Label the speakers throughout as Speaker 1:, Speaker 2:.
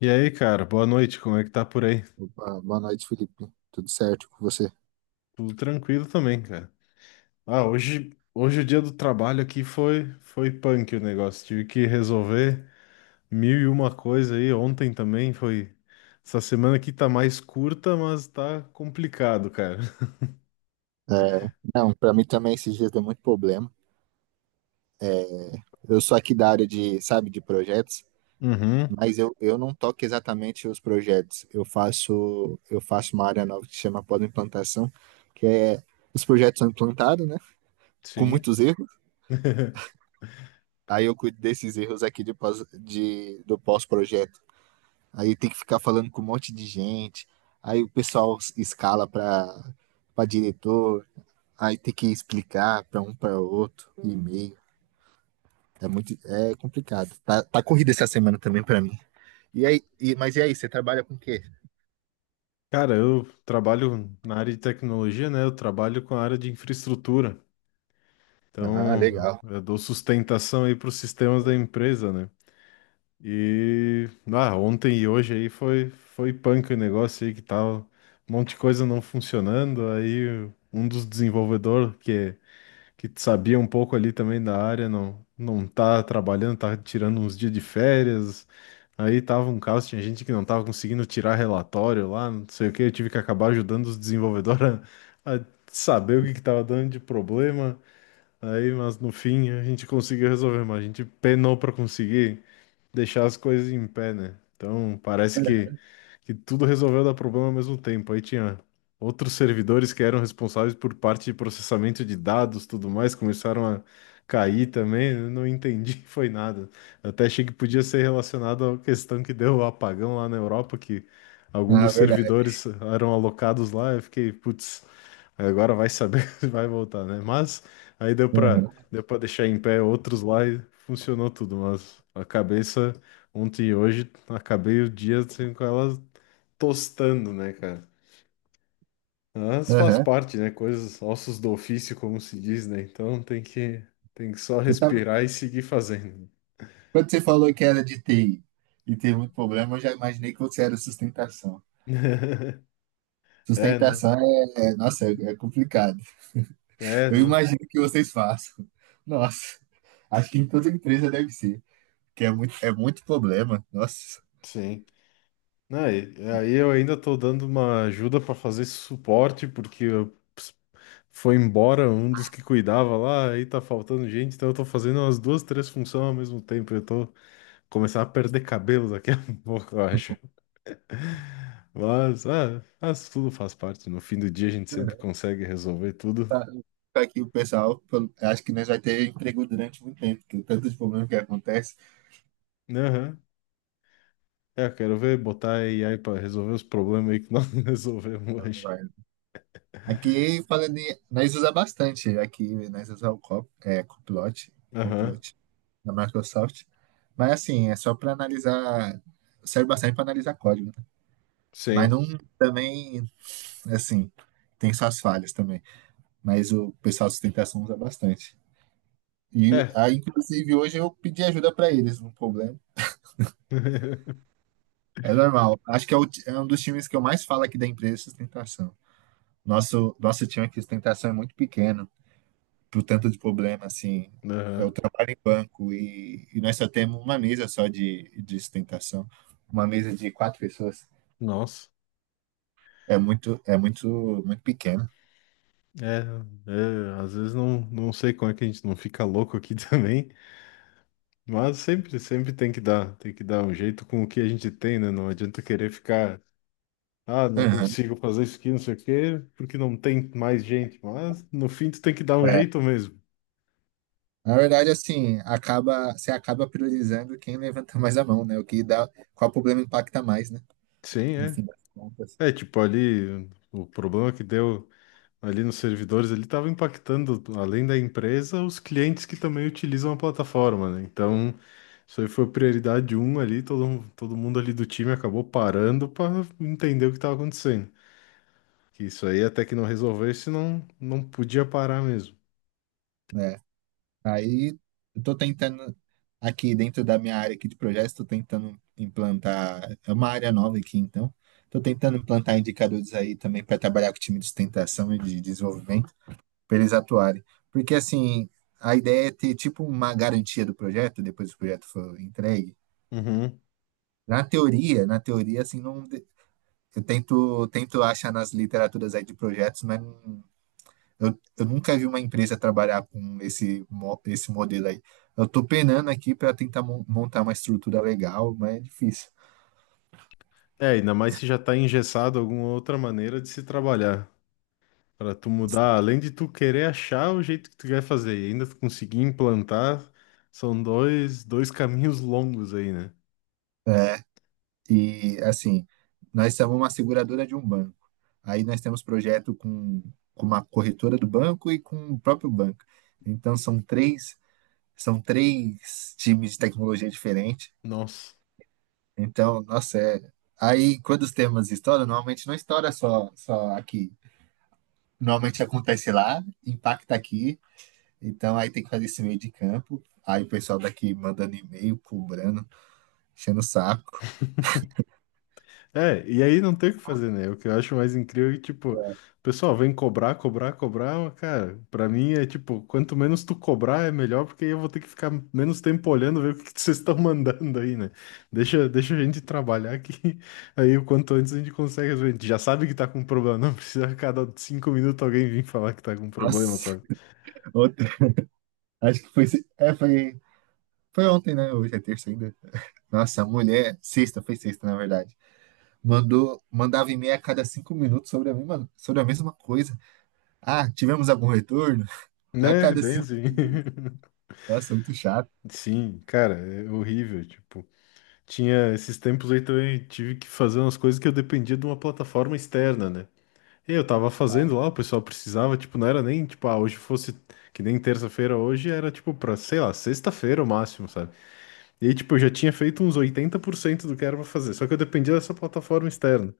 Speaker 1: E aí, cara, boa noite. Como é que tá por aí?
Speaker 2: Ah, boa noite, Felipe. Tudo certo com você?
Speaker 1: Tudo tranquilo também, cara. Ah, hoje o dia do trabalho aqui foi punk o negócio. Tive que resolver mil e uma coisa aí. Ontem também foi. Essa semana aqui tá mais curta, mas tá complicado, cara.
Speaker 2: É, não, pra mim também esses dias deu muito problema. Eu sou aqui da área de, sabe, de projetos,
Speaker 1: Uhum,
Speaker 2: mas eu não toco exatamente os projetos. Eu faço uma área nova que se chama pós-implantação, que é os projetos são implantados, né? Com
Speaker 1: sim.
Speaker 2: muitos erros. Aí eu cuido desses erros aqui de pós, de, do pós-projeto. Aí tem que ficar falando com um monte de gente. Aí o pessoal escala para diretor. Aí tem que explicar para um para outro, e-mail. É muito, é complicado. Tá, corrida essa semana também para mim. E aí, mas e aí, você trabalha com o quê?
Speaker 1: Cara, eu trabalho na área de tecnologia, né? Eu trabalho com a área de infraestrutura.
Speaker 2: Ah,
Speaker 1: Então,
Speaker 2: legal.
Speaker 1: eu dou sustentação aí para os sistemas da empresa, né? E ah, ontem e hoje aí foi punk o negócio aí que tava um monte de coisa não funcionando, aí um dos desenvolvedores que sabia um pouco ali também da área não tá trabalhando, tá tirando uns dias de férias. Aí tava um caos, tinha gente que não tava conseguindo tirar relatório lá, não sei o que, eu tive que acabar ajudando os desenvolvedores a saber o que que tava dando de problema. Aí, mas no fim a gente conseguiu resolver, mas a gente penou pra conseguir deixar as coisas em pé, né? Então, parece que tudo resolveu dar problema ao mesmo tempo. Aí tinha outros servidores que eram responsáveis por parte de processamento de dados, tudo mais, começaram a cair também. Eu não entendi, foi nada. Eu até achei que podia ser relacionado à questão que deu o apagão lá na Europa, que algum
Speaker 2: Ah,
Speaker 1: dos
Speaker 2: verdade.
Speaker 1: servidores eram alocados lá. Eu fiquei, putz, agora vai saber se vai voltar, né? Mas aí deu para
Speaker 2: Aham,
Speaker 1: deu para deixar em pé outros lá e funcionou tudo, mas a cabeça ontem e hoje acabei o dia assim, com ela tostando, né, cara? Mas faz
Speaker 2: aham.
Speaker 1: parte, né? Coisas, ossos do ofício, como se diz, né? Então tem que só
Speaker 2: Eu tava-
Speaker 1: respirar e seguir fazendo.
Speaker 2: Quando você falou que era de TI e teve muito problema, eu já imaginei que você era sustentação.
Speaker 1: É, não.
Speaker 2: Sustentação nossa, é complicado.
Speaker 1: É,
Speaker 2: Eu
Speaker 1: não.
Speaker 2: imagino que vocês façam. Nossa, acho que em toda empresa deve ser, que é muito problema. Nossa.
Speaker 1: Sim. Não, aí eu ainda tô dando uma ajuda para fazer esse suporte, porque foi embora um dos que cuidava lá, aí tá faltando gente, então eu tô fazendo umas duas, três funções ao mesmo tempo. Eu tô começando a perder cabelo daqui a pouco, eu acho. Mas, ah, mas tudo faz parte. No fim do dia a gente sempre consegue resolver tudo.
Speaker 2: Tá tá aqui o pessoal, acho que nós vai ter emprego durante muito tempo, porque tanto de problema que acontece.
Speaker 1: Aham. É, quero ver botar a AI para resolver os problemas aí que nós não resolvemos hoje.
Speaker 2: Vai. Aqui, falando em, nós usa bastante, aqui nós usamos o Cop, é, Copilot,
Speaker 1: Aham.
Speaker 2: Copilot da Microsoft, mas assim, é só para analisar, serve bastante para analisar código, né? Mas não
Speaker 1: Sim.
Speaker 2: também, assim, tem suas falhas também, mas o pessoal de sustentação usa bastante. E
Speaker 1: É.
Speaker 2: aí, inclusive, hoje eu pedi ajuda para eles num problema. É normal. Acho que é, é um dos times que eu mais falo aqui da empresa, sustentação. Nosso time aqui, sustentação, é muito pequeno, pro tanto de problema, assim. Eu
Speaker 1: Aham.
Speaker 2: trabalho em banco e nós só temos uma mesa só de sustentação. Uma mesa de quatro pessoas.
Speaker 1: Nossa.
Speaker 2: É muito pequeno.
Speaker 1: É, é, às vezes não sei como é que a gente não fica louco aqui também, mas sempre, sempre tem que dar um jeito com o que a gente tem, né? Não adianta querer ficar: ah, não
Speaker 2: Aham.
Speaker 1: consigo fazer isso aqui, não sei o quê, porque não tem mais gente. Mas no fim tu tem que dar um
Speaker 2: É.
Speaker 1: jeito mesmo.
Speaker 2: Na verdade, assim, acaba, você acaba priorizando quem levanta mais a mão, né? O que dá, qual problema impacta mais, né?
Speaker 1: Sim,
Speaker 2: No
Speaker 1: é.
Speaker 2: fim das contas.
Speaker 1: É, tipo, ali o problema que deu ali nos servidores, ele estava impactando, além da empresa, os clientes que também utilizam a plataforma, né? Então, isso aí foi prioridade um ali, todo mundo ali do time acabou parando para entender o que estava acontecendo. Que isso aí até que não resolvesse, não podia parar mesmo.
Speaker 2: Né? Aí eu tô tentando aqui dentro da minha área aqui de projetos, tô tentando implantar, é uma área nova aqui, então. Tô tentando implantar indicadores aí também para trabalhar com o time de sustentação e de desenvolvimento, para eles atuarem. Porque assim, a ideia é ter tipo uma garantia do projeto depois que o projeto for entregue. Na teoria assim não de- eu tento achar nas literaturas aí de projetos, mas não eu nunca vi uma empresa trabalhar com esse modelo aí. Eu tô penando aqui para tentar montar uma estrutura legal, mas é difícil.
Speaker 1: É, ainda mais se já tá engessado alguma outra maneira de se trabalhar. Pra tu mudar, além de tu querer achar o jeito que tu quer fazer e ainda tu conseguir implantar, são dois caminhos longos aí, né?
Speaker 2: É, e assim, nós somos uma seguradora de um banco. Aí nós temos projeto com uma corretora do banco e com o próprio banco. Então são três times de tecnologia diferentes.
Speaker 1: Nossa.
Speaker 2: Então, nossa, é... aí quando os temas estouram, normalmente não estoura só aqui. Normalmente acontece lá, impacta aqui. Então aí tem que fazer esse meio de campo. Aí o pessoal daqui mandando e-mail, cobrando, enchendo o saco.
Speaker 1: É, e aí não tem o que fazer, né? O que eu acho mais incrível é que, tipo, o pessoal vem cobrar, cobrar, cobrar, mas, cara, pra mim é tipo, quanto menos tu cobrar é melhor, porque aí eu vou ter que ficar menos tempo olhando, ver o que que vocês estão mandando aí, né? Deixa a gente trabalhar que aí o quanto antes a gente consegue resolver. A gente já sabe que tá com problema, não precisa a cada 5 minutos alguém vir falar que tá com problema,
Speaker 2: Nossa,
Speaker 1: sabe?
Speaker 2: ontem, acho que foi, é, foi, foi ontem, né? Hoje é terça ainda. Nossa, a mulher, foi sexta, na verdade. Mandava e-mail a cada cinco minutos sobre sobre a mesma coisa. Ah, tivemos algum retorno? A
Speaker 1: Né?
Speaker 2: cada
Speaker 1: Bem
Speaker 2: cinco
Speaker 1: assim.
Speaker 2: minutos. Nossa, muito chato.
Speaker 1: Sim, cara, é horrível, tipo. Tinha esses tempos aí também, tive que fazer umas coisas que eu dependia de uma plataforma externa, né? E eu tava fazendo lá, o pessoal precisava, tipo, não era nem, tipo, ah, hoje fosse, que nem terça-feira hoje, era, tipo, pra, sei lá, sexta-feira o máximo, sabe? E aí, tipo, eu já tinha feito uns 80% do que era pra fazer, só que eu dependia dessa plataforma externa.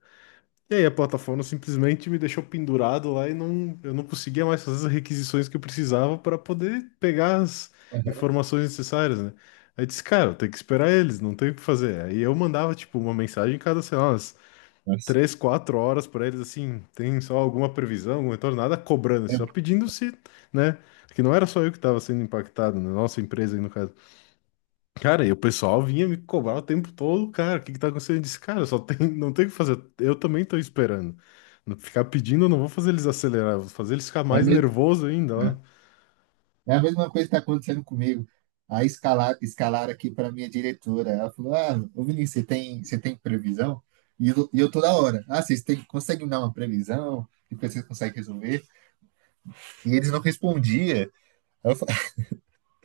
Speaker 1: E aí a plataforma simplesmente me deixou pendurado lá e não, eu não conseguia mais fazer as requisições que eu precisava para poder pegar as
Speaker 2: Uhum.
Speaker 1: informações necessárias, né? Aí eu disse, cara, eu tenho que esperar eles, não tenho o que fazer. Aí eu mandava, tipo, uma mensagem cada, sei lá, umas
Speaker 2: Nossa.
Speaker 1: três, quatro horas para eles, assim, tem só alguma previsão, algum retorno, nada cobrando, assim,
Speaker 2: É,
Speaker 1: só pedindo se, né? Que não era só eu que estava sendo impactado, né? Nossa empresa aí no caso. Cara, e o pessoal vinha me cobrar o tempo todo, cara, o que que tá acontecendo? Eu disse, cara, só tem, não tem o que fazer, eu também tô esperando. Não ficar pedindo, eu não vou fazer eles acelerar, vou fazer eles ficar
Speaker 2: é
Speaker 1: mais
Speaker 2: mesmo,
Speaker 1: nervoso ainda, ó.
Speaker 2: É a mesma coisa que está acontecendo comigo. Aí escalar aqui para minha diretora. Ela falou: Ah, ô Vinícius, você tem previsão? E eu toda hora. Ah, conseguem dar uma previsão? Depois vocês conseguem resolver? E eles não respondiam. Aí,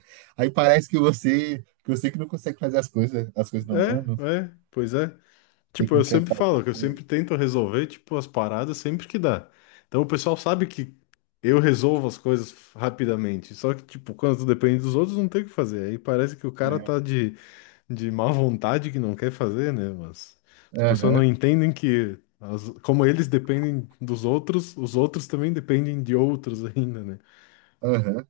Speaker 2: aí parece que você que não consegue fazer as coisas não andam,
Speaker 1: É, é, pois é.
Speaker 2: você
Speaker 1: Tipo,
Speaker 2: que não
Speaker 1: eu
Speaker 2: quer
Speaker 1: sempre falo
Speaker 2: fazer.
Speaker 1: que eu sempre tento resolver, tipo, as paradas sempre que dá. Então o pessoal sabe que eu resolvo as coisas rapidamente, só que, tipo, quando depende dos outros, não tem o que fazer. Aí parece que o cara
Speaker 2: Né?
Speaker 1: tá de má vontade que não quer fazer, né? Mas as pessoas não
Speaker 2: Aham,
Speaker 1: entendem que como eles dependem dos outros, os outros também dependem de outros ainda, né?
Speaker 2: aham.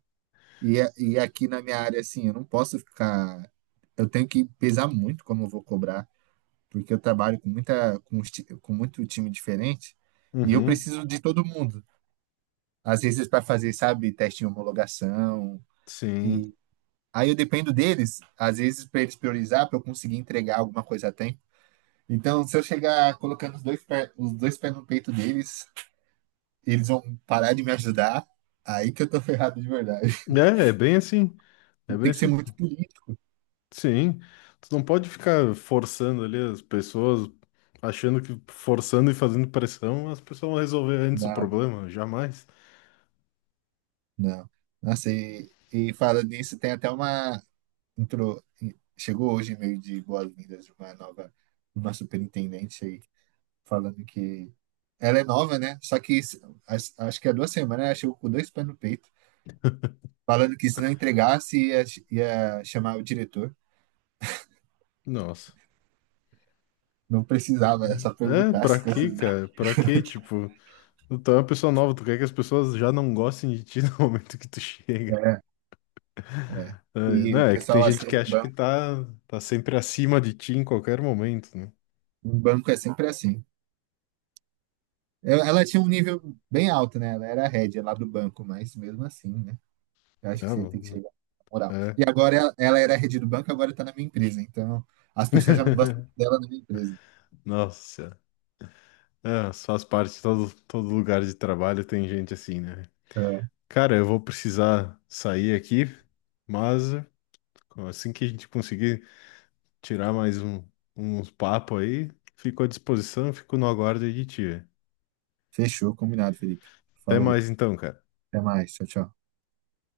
Speaker 2: E aqui na minha área, assim, eu não posso ficar. Eu tenho que pesar muito como eu vou cobrar. Porque eu trabalho com muito time diferente e eu
Speaker 1: Uhum,
Speaker 2: preciso de todo mundo. Às vezes para fazer, sabe, teste de homologação
Speaker 1: sim.
Speaker 2: e aí eu dependo deles, às vezes para eles priorizar, para eu conseguir entregar alguma coisa a tempo. Então, se eu chegar colocando os dois pés no peito deles, eles vão parar de me ajudar. Aí que eu tô ferrado de verdade.
Speaker 1: É, é bem assim. É bem
Speaker 2: Tem que ser
Speaker 1: assim.
Speaker 2: muito político.
Speaker 1: Sim. Tu não pode ficar forçando ali as pessoas, achando que forçando e fazendo pressão, as pessoas vão resolver antes o
Speaker 2: Não,
Speaker 1: problema. Jamais.
Speaker 2: não. Nossa, e falando nisso, tem até entrou, chegou hoje meio de boas-vindas de uma superintendente aí, falando que ela é nova, né? Só que isso- as- acho que há duas semanas né? Ela chegou com dois pés no peito, falando que se não entregasse ia chamar o diretor.
Speaker 1: Nossa.
Speaker 2: Não precisava, era só
Speaker 1: É,
Speaker 2: perguntar se
Speaker 1: pra quê,
Speaker 2: conseguia.
Speaker 1: cara? Pra quê, tipo? Tu é uma pessoa nova, tu quer que as pessoas já não gostem de ti no momento que tu chega. É,
Speaker 2: E
Speaker 1: não,
Speaker 2: o
Speaker 1: é que tem
Speaker 2: pessoal
Speaker 1: gente
Speaker 2: assim,
Speaker 1: que acha que tá sempre acima de ti em qualquer momento, né?
Speaker 2: em banco é sempre assim. Ela tinha um nível bem alto, né? Ela era head lá do banco, mas mesmo assim, né? Eu acho que
Speaker 1: Ah,
Speaker 2: você tem que
Speaker 1: mano,
Speaker 2: chegar na moral.
Speaker 1: é.
Speaker 2: E agora ela era head do banco, agora está na minha empresa. Então, as pessoas já não gostam dela na minha empresa.
Speaker 1: Nossa, Senhora. É, mas faz parte, todo lugar de trabalho tem gente assim, né?
Speaker 2: É.
Speaker 1: Cara, eu vou precisar sair aqui, mas assim que a gente conseguir tirar mais um, uns papo aí, fico à disposição, fico no aguardo aí de ti.
Speaker 2: Fechou, combinado, Felipe.
Speaker 1: Até
Speaker 2: Falou,
Speaker 1: mais então, cara.
Speaker 2: até mais. Tchau, tchau.